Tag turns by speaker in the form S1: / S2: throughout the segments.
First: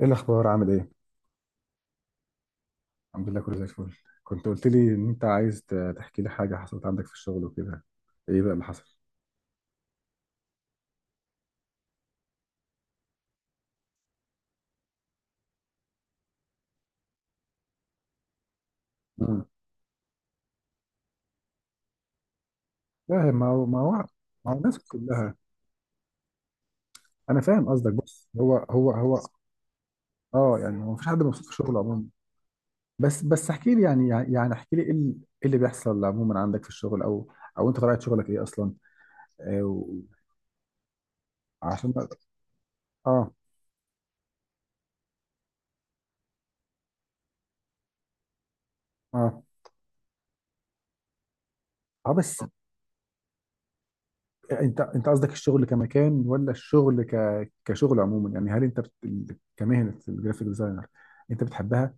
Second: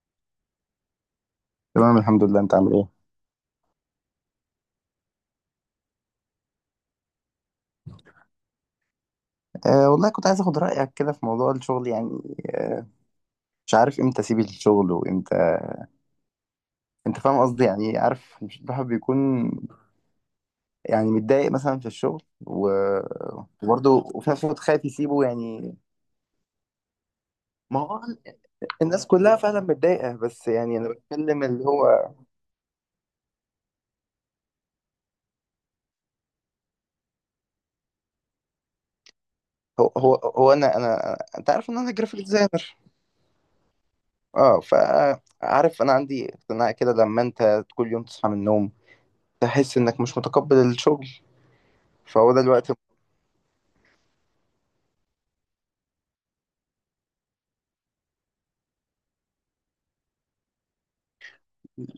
S1: ايه الاخبار؟ عامل ايه؟
S2: تمام، الحمد لله. انت عامل ايه؟
S1: الحمد لله، كله زي الفل. كنت قلت لي ان انت عايز تحكي لي حاجه حصلت عندك في الشغل وكده. ايه بقى اللي حصل؟
S2: أه، والله كنت عايز اخد رايك كده في موضوع الشغل يعني. أه. مش عارف امتى اسيب الشغل وامتى. انت فاهم قصدي؟ يعني عارف، مش الواحد
S1: مم.
S2: بيكون يعني متضايق مثلا في الشغل
S1: لا، ما هو ما هو ما
S2: وبرضه وفي نفس
S1: هو
S2: الوقت
S1: الناس
S2: خايف يسيبه
S1: كلها.
S2: يعني.
S1: انا فاهم
S2: ما
S1: قصدك،
S2: هو
S1: بص، هو هو
S2: الناس
S1: هو
S2: كلها فعلا متضايقه، بس
S1: اه،
S2: يعني
S1: يعني
S2: انا
S1: هو مفيش حد
S2: بتكلم
S1: مبسوط في
S2: اللي
S1: شغله عموما.
S2: هو
S1: بس احكي لي، يعني احكي لي ايه إيه اللي بيحصل عموما عندك في الشغل، او او انت طبيعه شغلك ايه اصلا؟ آه، و-
S2: انا انت عارف ان انا
S1: عشان اه.
S2: جرافيك ديزاينر.
S1: اه.
S2: اه، فعارف انا عندي اقتناع كده، لما انت كل يوم تصحى من النوم تحس انك مش متقبل الشغل،
S1: اه
S2: فهو ده
S1: بس،
S2: الوقت.
S1: انت قصدك الشغل كمكان، ولا الشغل كشغل عموما؟ يعني هل كمهنه الجرافيك ديزاينر انت بتحبها،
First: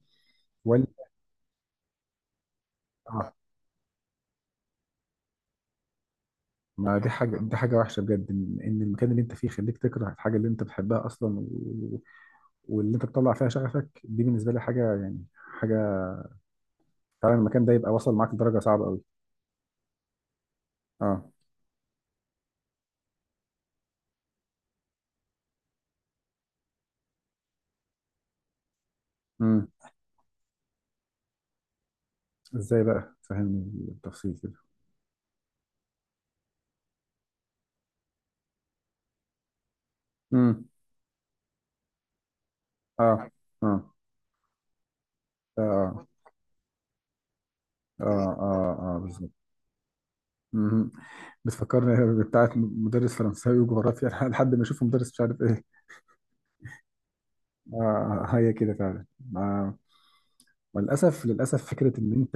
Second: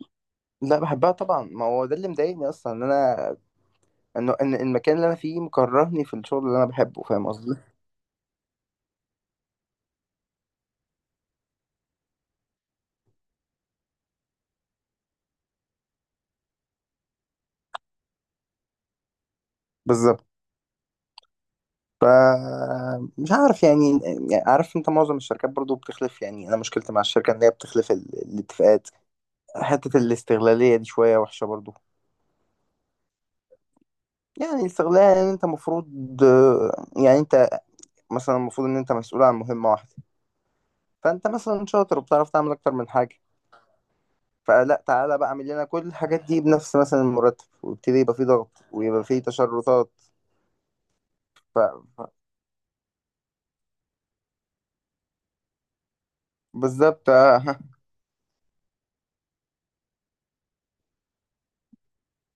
S2: لا،
S1: ولا؟
S2: بحبها طبعا، ما هو ده اللي مضايقني اصلا، ان
S1: اه.
S2: انا انه ان إن المكان اللي انا فيه مكرهني في الشغل اللي انا
S1: ما
S2: بحبه.
S1: دي
S2: فاهم
S1: حاجه، دي
S2: قصدي؟
S1: حاجه وحشه بجد، ان إن المكان اللي انت فيه يخليك تكره الحاجه اللي انت بتحبها اصلا واللي انت بتطلع فيها شغفك. دي بالنسبه لي حاجه، يعني حاجه. فعلا المكان ده يبقى وصل معاك لدرجه صعبه قوي.
S2: بالظبط.
S1: اه.
S2: ف مش عارف يعني. يعني عارف انت، معظم الشركات برضو بتخلف. يعني انا مشكلتي مع الشركه ان هي بتخلف الاتفاقات.
S1: امم.
S2: حته الاستغلاليه دي شويه وحشه برضو.
S1: ازاي بقى؟ فهمني بالتفصيل
S2: يعني
S1: كده.
S2: الاستغلال، يعني انت المفروض، يعني انت، مثلا المفروض ان انت مسؤول عن مهمه واحده،
S1: امم.
S2: فانت مثلا شاطر وبتعرف تعمل اكتر من حاجه،
S1: اه. اه.
S2: فلا، تعالى بقى اعمل لنا كل
S1: اه.
S2: الحاجات دي بنفس مثلا المرتب، ويبتدي
S1: اه.
S2: يبقى فيه ضغط
S1: آه.
S2: ويبقى فيه
S1: بالظبط.
S2: تشرطات.
S1: مهم.
S2: ف... ف...
S1: بتفكرني بتاعت مدرس فرنساوي وجغرافيا لحد ما اشوف مدرس مش عارف ايه.
S2: بالظبط آه، ها.
S1: آه، هي كده فعلا. آه. وللاسف للاسف، فكره ان انت،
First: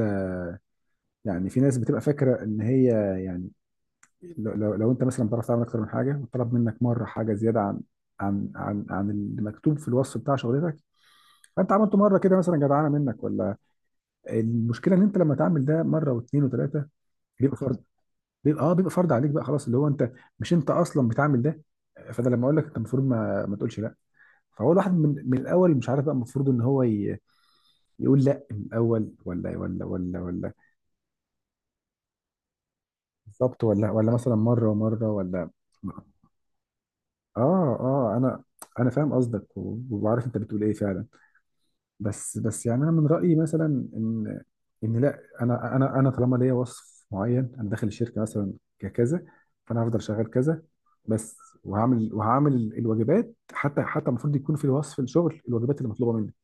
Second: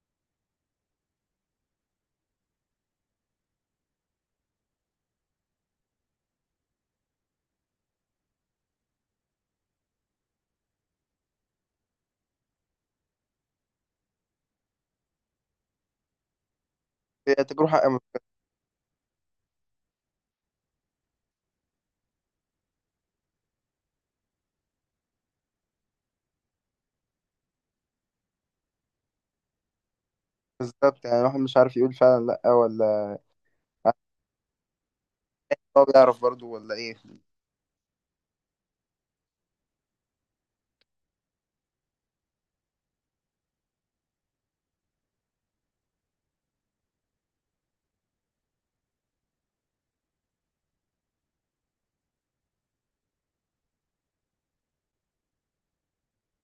S1: يعني في ناس بتبقى فاكره ان هي، يعني لو انت مثلا بتعرف تعمل اكتر من حاجه، وطلب منك مره حاجه زياده عن عن اللي مكتوب في الوصف بتاع شغلتك، فانت عملته مره كده، مثلا جدعانه منك ولا. المشكله ان انت لما تعمل ده مره واثنين وثلاثه،
S2: هي
S1: بيبقى
S2: تجربة.
S1: بيبقى اه، بيبقى فرض عليك بقى، خلاص اللي هو انت مش انت اصلا بتعمل ده. فانا لما اقول لك انت المفروض ما تقولش لا. فهو الواحد من الاول مش عارف بقى المفروض ان هو يقول لا من الاول، ولا.
S2: بالظبط، يعني الواحد مش عارف يقول فعلا لا ولا
S1: بالظبط. ولا ولا مثلا مره ومره، ولا.
S2: هو بيعرف برضو ولا ايه.
S1: اه. انا، انا فاهم قصدك، وبعرف انت بتقول ايه فعلا. بس يعني انا من رايي مثلا ان ان لا، انا طالما ليا وصف معين، انا داخل الشركه مثلا ككذا، فانا هفضل شغال كذا بس. وهعمل وهعمل الواجبات، حتى حتى المفروض يكون في وصف الشغل الواجبات اللي مطلوبه منك.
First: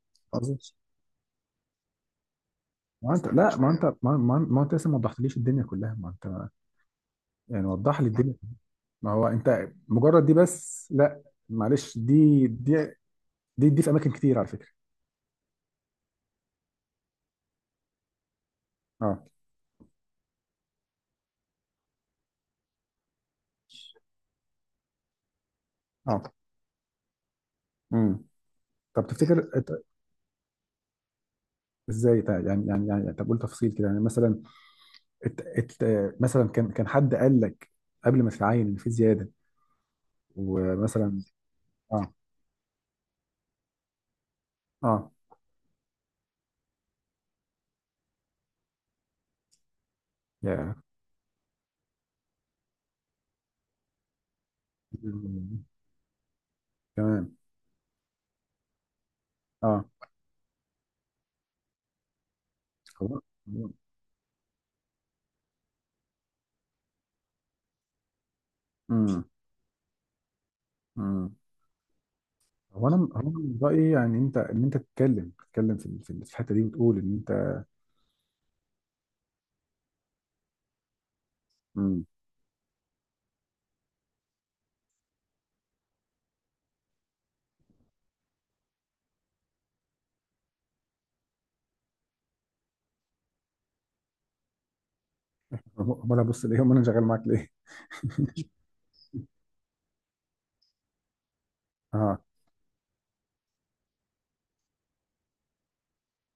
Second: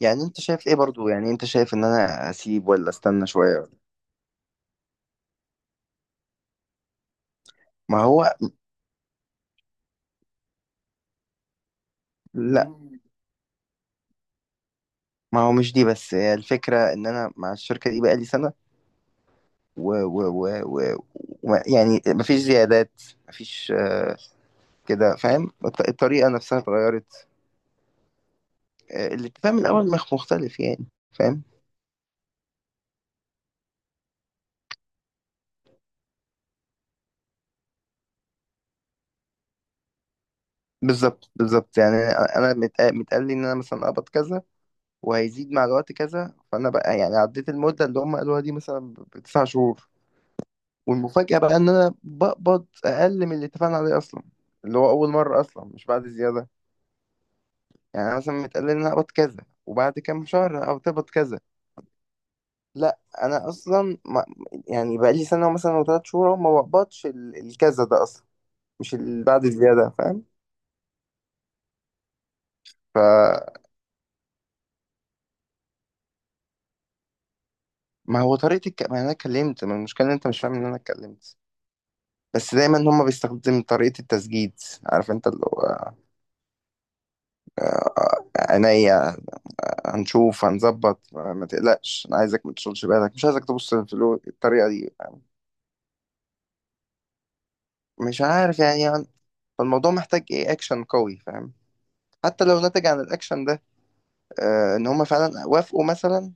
S2: يعني انت شايف
S1: قصدي،
S2: ايه برضو؟ يعني انت شايف ان انا اسيب ولا
S1: ما انت
S2: استنى
S1: لا،
S2: شوية
S1: ما
S2: ولا؟
S1: انت ما انت لسه ما وضحتليش الدنيا كلها. ما انت يعني وضح
S2: ما
S1: لي
S2: هو
S1: الدنيا. ما هو انت مجرد دي بس، لا. معلش، دي
S2: لا،
S1: دي دي, دي في اماكن كتير على فكره.
S2: ما هو مش دي بس، هي الفكرة ان انا مع الشركة دي بقالي سنة
S1: اه.
S2: و... و... و... و... يعني مفيش زيادات، مفيش. كده، فاهم؟
S1: اه.
S2: الطريقة نفسها اتغيرت.
S1: امم. طب تفتكر
S2: الاتفاق من الاول مختلف يعني. فاهم؟
S1: ازاي يعني، طب قول تفصيل كده، يعني مثلا ات ات مثلا كان حد قال لك قبل ما تتعين ان في زياده، ومثلا
S2: بالظبط بالظبط، يعني
S1: اه.
S2: انا متقال لي ان انا مثلا اقبض كذا
S1: اه.
S2: وهيزيد مع الوقت كذا، فانا بقى يعني عديت المده اللي هم قالوها دي مثلا بتسع شهور،
S1: يا.
S2: والمفاجاه بقى ان انا بقبض اقل من اللي اتفقنا عليه اصلا، اللي هو اول مره اصلا، مش بعد زياده.
S1: تمام.
S2: يعني أنا مثلا متقال لي ان انا اقبض كذا
S1: اه.
S2: وبعد كام شهر او تقبض كذا، لا
S1: هو.
S2: انا اصلا ما، يعني بقى لي سنه مثلا او ثلاث شهور أهو، ما بقبضش الكذا ده اصلا، مش اللي
S1: امم.
S2: بعد زياده.
S1: امم. هو انا هو أنا من
S2: فاهم؟
S1: رايي يعني انت، ان انت تتكلم، تتكلم في في الحته دي، وتقول ان انت.
S2: ما هو طريقة ما انا اتكلمت، ما المشكلة ان انت مش فاهم ان انا اتكلمت،
S1: امم.
S2: بس دايما هما بيستخدم طريقة التسجيل. عارف انت اللي هو عينيا، هنشوف هنظبط، ما تقلقش، انا عايزك ما تشغلش بالك، مش عايزك تبص في الطريقة دي.
S1: امال أنا بص ليه؟ امال انا شغال معاك ليه؟
S2: مش عارف يعني. فالموضوع محتاج ايه؟ اكشن قوي. فاهم؟
S1: اه.
S2: حتى لو نتج عن الاكشن ده ان هما فعلا وافقوا مثلا،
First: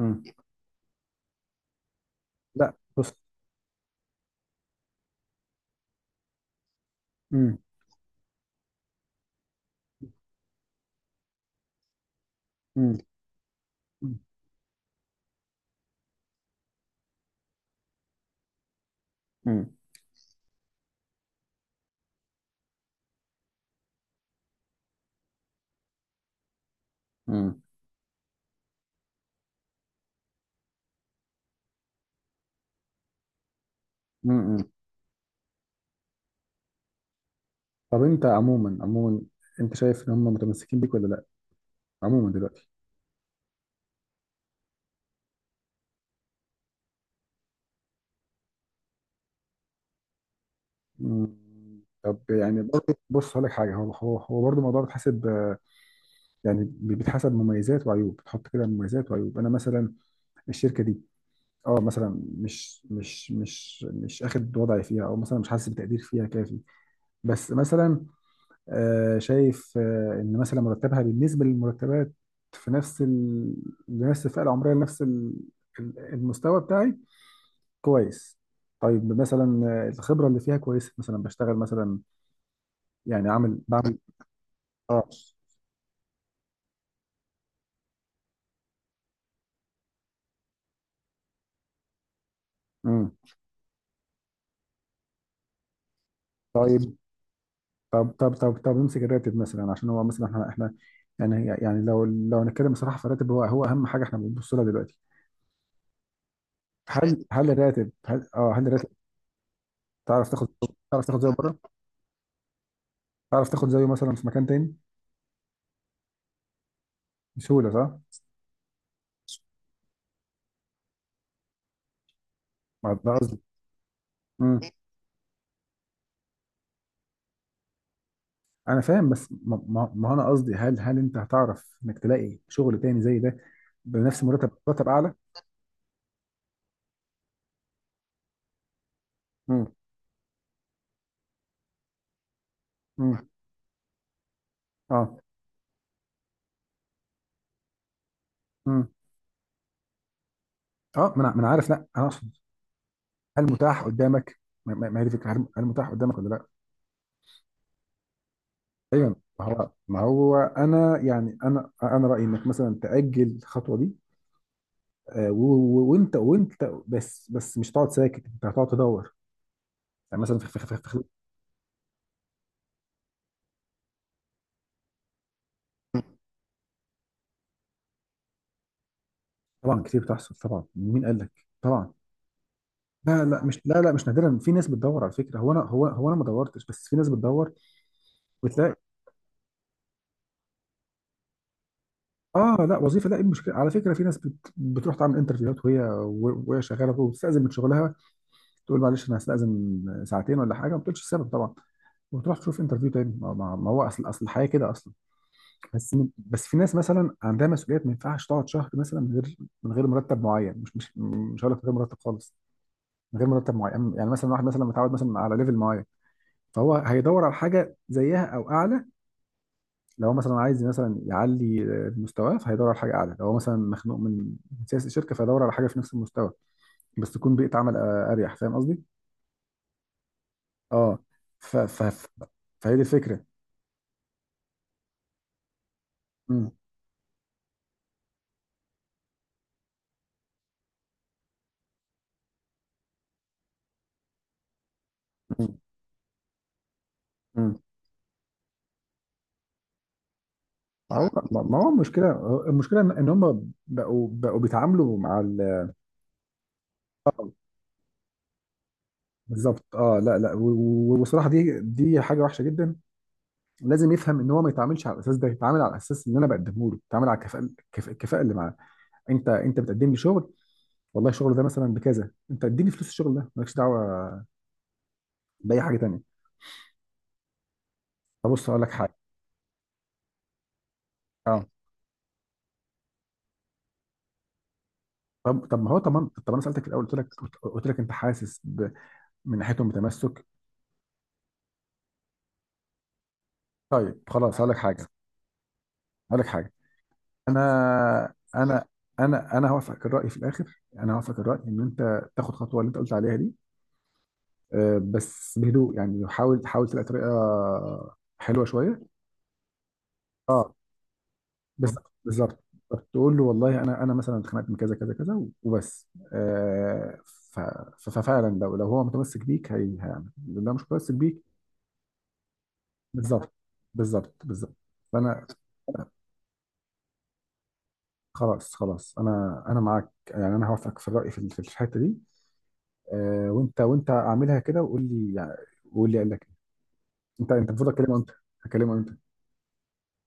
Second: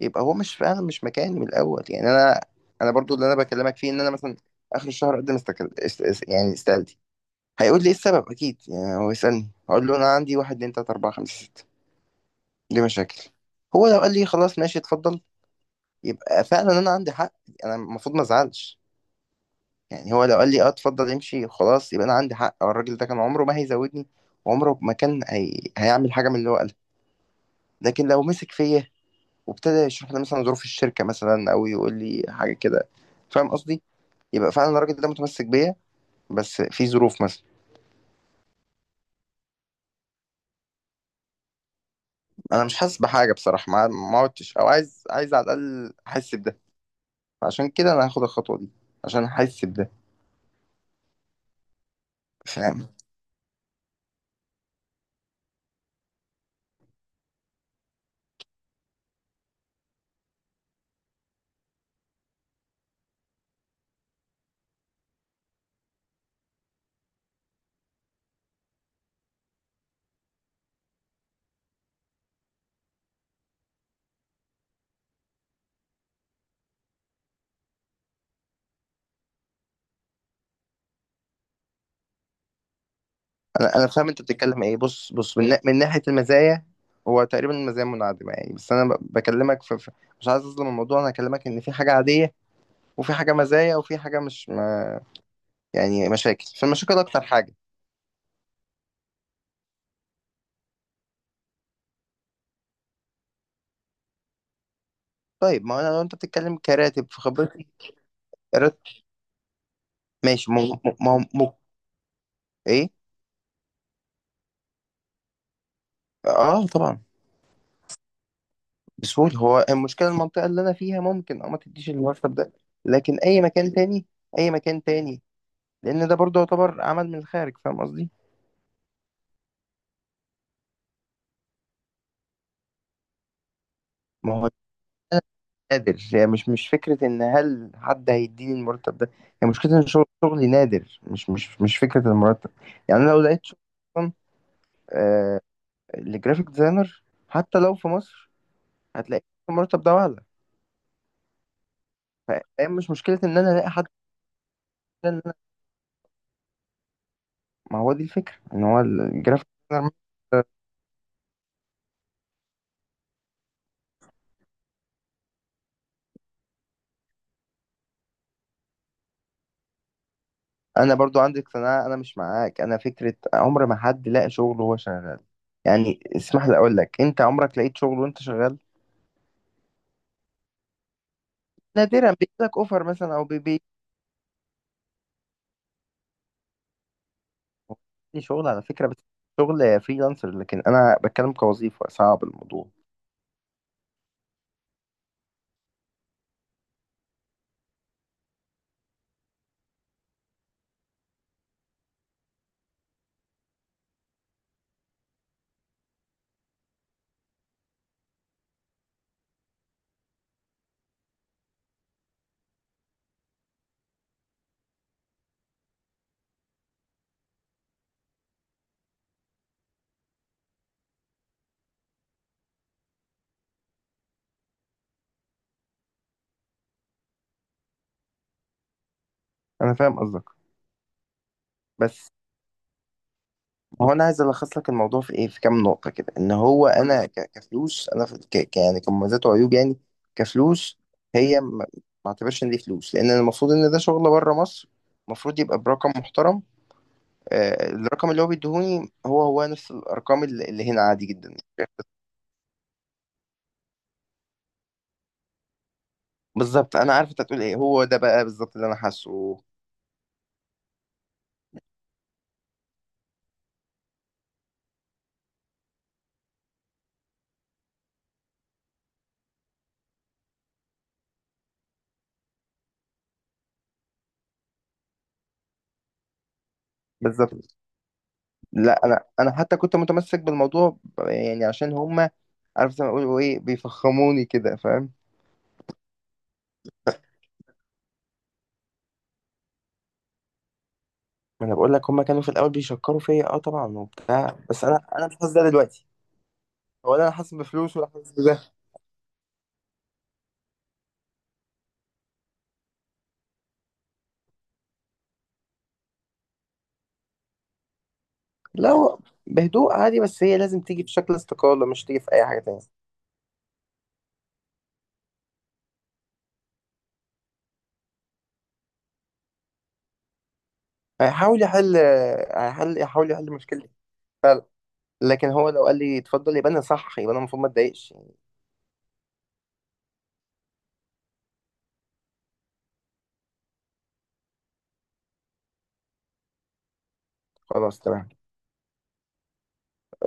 S2: يبقى هو مش فعلا، مش مكاني من الاول يعني. انا،
S1: لا
S2: انا
S1: بص.
S2: برضو اللي انا بكلمك فيه، ان انا مثلا اخر الشهر اقدم يعني استقالتي.
S1: امم.
S2: هيقول لي ايه السبب اكيد، يعني هو يسالني هقول له انا عندي واحد اتنين تلاته اربعه خمسه سته، دي
S1: امم.
S2: مشاكل. هو لو قال لي خلاص ماشي اتفضل، يبقى فعلا انا عندي حق، انا المفروض ما ازعلش.
S1: امم.
S2: يعني هو لو قال لي اه اتفضل امشي خلاص، يبقى انا عندي حق، أو الراجل ده كان عمره ما هيزودني وعمره ما كان هيعمل حاجه من اللي هو قالها. لكن لو مسك فيا وابتدى يشرح لي مثلا ظروف الشركه مثلا او يقول لي حاجه كده، فاهم قصدي، يبقى
S1: امم.
S2: فعلا الراجل ده متمسك بيا، بس في ظروف مثلا.
S1: طب انت عموما، عموما انت شايف ان هم متمسكين بيك ولا لا؟ عموما
S2: انا
S1: دلوقتي.
S2: مش حاسس بحاجه بصراحه، ما عدتش، او عايز على الاقل احس بده، عشان كده انا هاخد الخطوه دي، عشان احس بده.
S1: مم. طب يعني
S2: فاهم؟
S1: برضه بص هقول لك حاجه، هو برضه الموضوع بيتحسب آه، يعني بيتحسب مميزات وعيوب، بتحط كده مميزات وعيوب. انا مثلا الشركه دي، اه مثلا مش اخد وضعي فيها، او مثلا مش حاسس بتقدير فيها كافي. بس مثلا آه، شايف آه، ان مثلا مرتبها بالنسبه للمرتبات في نفس لنفس الفئه العمريه، لنفس المستوى بتاعي، كويس. طيب مثلا آه، الخبرة اللي فيها كويسة، مثلا بشتغل مثلا يعني عامل
S2: انا
S1: بعمل.
S2: فاهم انت بتتكلم ايه.
S1: اه.
S2: بص بص، من ناحيه المزايا، هو تقريبا المزايا منعدمه يعني، بس انا بكلمك مش عايز اظلم الموضوع. انا هكلمك ان في حاجه عاديه
S1: امم.
S2: وفي حاجه مزايا وفي حاجه مش ما، يعني مشاكل، فالمشاكل
S1: طيب.
S2: اكتر حاجه.
S1: طب نمسك الراتب مثلا، عشان هو مثلا احنا يعني يعني لو هنتكلم بصراحة، فالراتب هو أهم حاجة احنا بنبص لها دلوقتي.
S2: طيب، ما انا لو انت بتتكلم كراتب في
S1: هل هل
S2: خبرتي،
S1: الراتب هل اه هل
S2: راتب
S1: الراتب تعرف تاخد،
S2: ماشي.
S1: تعرف تاخد زيه بره؟
S2: ايه.
S1: تعرف تاخد زيه مثلا في مكان تاني
S2: اه طبعا.
S1: بسهولة، صح؟
S2: بسهولة. هو المشكلة المنطقة اللي أنا فيها ممكن ما تديش المرتب ده،
S1: ما ده
S2: لكن
S1: قصدي.
S2: أي مكان تاني، أي
S1: امم.
S2: مكان تاني، لأن ده برضه يعتبر عمل من الخارج. فاهم قصدي؟
S1: أنا فاهم، بس ما أنا قصدي هل أنت هتعرف إنك تلاقي شغل تاني زي ده بنفس
S2: ما
S1: مرتب
S2: هو
S1: مرتب أعلى؟
S2: أنا نادر، يعني مش فكرة إن هل حد هيديني المرتب ده، هي يعني مشكلة إن شغلي نادر، مش فكرة المرتب. يعني أنا لو
S1: مم.
S2: لقيت شغل أصلا
S1: اه.
S2: آه لجرافيك ديزاينر، حتى لو في مصر،
S1: مم.
S2: هتلاقي المرتب ده أعلى.
S1: اه، ما أنا عارف. لا انا
S2: ف-
S1: اقصد
S2: فهي مش مشكلة إن
S1: هل
S2: أنا ألاقي
S1: متاح
S2: حد،
S1: قدامك. ما هي دي
S2: إن
S1: الفكره،
S2: أنا،
S1: هل متاح قدامك ولا لا؟
S2: ما هو دي الفكرة، إن هو
S1: ايوه. ما
S2: الجرافيك
S1: هو
S2: ديزاينر.
S1: ما هو انا يعني انا رايي انك مثلا تاجل الخطوه دي، آه، و- وانت بس مش هتقعد ساكت، انت هتقعد تدور يعني مثلا في في في
S2: انا
S1: في-
S2: برضو عندي اقتناع، انا مش معاك. انا فكره عمر ما حد لاقى شغل وهو شغال. يعني اسمح لي اقول لك، انت عمرك لقيت شغل وانت شغال؟
S1: طبعا كتير بتحصل، طبعا مين قال لك؟ طبعا.
S2: نادرا بيجيلك اوفر مثلا او
S1: لا لا مش
S2: بيبي
S1: لا لا مش نادرا، في ناس بتدور على فكره. هو انا، هو انا ما دورتش، بس في ناس بتدور
S2: لي شغل على
S1: وتلاقي.
S2: فكره، بس شغل فريلانسر. لكن انا بتكلم كوظيفه، صعب
S1: اه
S2: الموضوع.
S1: لا، وظيفه، لا. ايه المشكله؟ على فكره في ناس بتروح تعمل انترفيوهات وهي وهي شغاله، وبتستاذن من شغلها، تقول معلش انا هستاذن ساعتين ولا حاجه، ما بتقولش السبب طبعا، وتروح تشوف انترفيو تاني. ما هو اصل الحياه كده اصلا. بس في ناس مثلا عندها مسؤوليات، ما ينفعش تقعد شهر مثلا من غير، من غير مرتب معين. مش هقول لك من غير مرتب خالص، من غير مرتب معين. يعني مثلا واحد مثلا متعود مثلا على ليفل معين، فهو هيدور على حاجه زيها او اعلى. لو مثلا عايز مثلا يعلي مستواه، فهيدور على حاجه اعلى. لو هو مثلا مخنوق من من سياسه الشركه، فهيدور على حاجه في نفس المستوى، بس تكون بيئه عمل آه، اريح. فاهم قصدي؟
S2: انا فاهم قصدك
S1: اه. ف ف ف-
S2: بس،
S1: فهي دي الفكره.
S2: هو انا عايز الخص لك الموضوع في ايه، في كام نقطه كده، ان
S1: مم.
S2: هو انا كفلوس، انا في يعني كمميزات وعيوب يعني. كفلوس، هي ما، ما اعتبرش ان دي فلوس، لان المفروض ان ده شغل بره مصر، المفروض
S1: مم.
S2: يبقى برقم محترم.
S1: مم.
S2: الرقم اللي هو بيديهوني هو نفس الارقام اللي هنا
S1: ما
S2: عادي
S1: هو،
S2: جدا.
S1: ما هو المشكله، المشكله ان إن هم بقوا بيتعاملوا مع
S2: بالظبط، انا عارف انت هتقول ايه، هو ده بقى بالظبط اللي انا حاسه.
S1: بالظبط. اه لا لا، والصراحه دي دي حاجه وحشه جدا. لازم يفهم ان هو ما يتعاملش على الاساس ده، يتعامل على الاساس اللي انا بقدمه له، يتعامل على الكفاءه الكفاءه اللي معاه. انت بتقدم لي شغل، والله الشغل ده مثلا بكذا، انت اديني فلوس الشغل ده، مالكش دعوه باي حاجه تانيه.
S2: بالظبط.
S1: طب بص اقول لك
S2: لا،
S1: حاجه.
S2: انا حتى كنت متمسك بالموضوع، يعني
S1: اه.
S2: عشان هما عارف زي ما بيقولوا ايه، بيفخموني كده. فاهم؟
S1: طب طب ما هو طب ما طب انا سالتك في الاول، قلت لك، قلت لك انت حاسس من ناحيتهم بتمسك؟
S2: ما انا بقول لك هما كانوا في الاول بيشكروا فيا، اه طبعا،
S1: طيب خلاص
S2: وبتاع،
S1: هقول لك
S2: بس انا
S1: حاجه،
S2: انا مش حاسس ده دلوقتي،
S1: هقول لك حاجه.
S2: ولا انا حاسس
S1: انا
S2: بفلوس ولا حاسس بده.
S1: انا انا هوافقك الراي في الاخر، انا هوافقك الراي ان انت تاخد خطوه اللي انت قلت عليها دي، آه، بس بهدوء. يعني حاول حاول تلاقي طريقه حلوه
S2: لا
S1: شويه.
S2: هو بهدوء عادي، بس هي
S1: اه.
S2: لازم تيجي في شكل استقالة،
S1: بس-
S2: مش
S1: بالظبط.
S2: تيجي في اي حاجة
S1: بالظبط.
S2: تانية.
S1: تقول له والله انا، انا مثلا اتخانقت من كذا كذا كذا وبس. آه ففعلا، لو هو متمسك بيك هي هيعمل، لو مش متمسك بيك.
S2: هيحاول يحل، هيحل، يحاول يحل
S1: بالظبط.
S2: مشكلة.
S1: بالظبط. فانا.
S2: لكن هو لو قال لي اتفضل، يبقى انا صح، يبقى انا المفروض ما اتضايقش يعني.
S1: خلاص خلاص، انا معاك. يعني انا هوافقك في الراي في في الحته دي. آه، وانت اعملها كده وقول لي، يعني وقول لي قال لك إيه. انت المفروض
S2: خلاص
S1: اكلمه انت،
S2: تمام.
S1: هكلمه انت؟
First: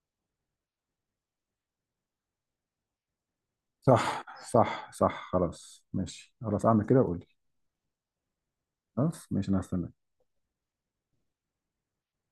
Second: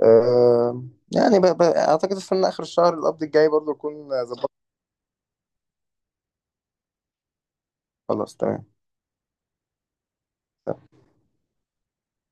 S2: أه. يعني اعتقد استنى اخر الشهر القبض الجاي برضو
S1: صح.
S2: اكون ظبطت.
S1: صح. خلاص ماشي، خلاص اعمل كده وقول لي.
S2: خلاص تمام.
S1: خلاص ماشي، انا هستنى.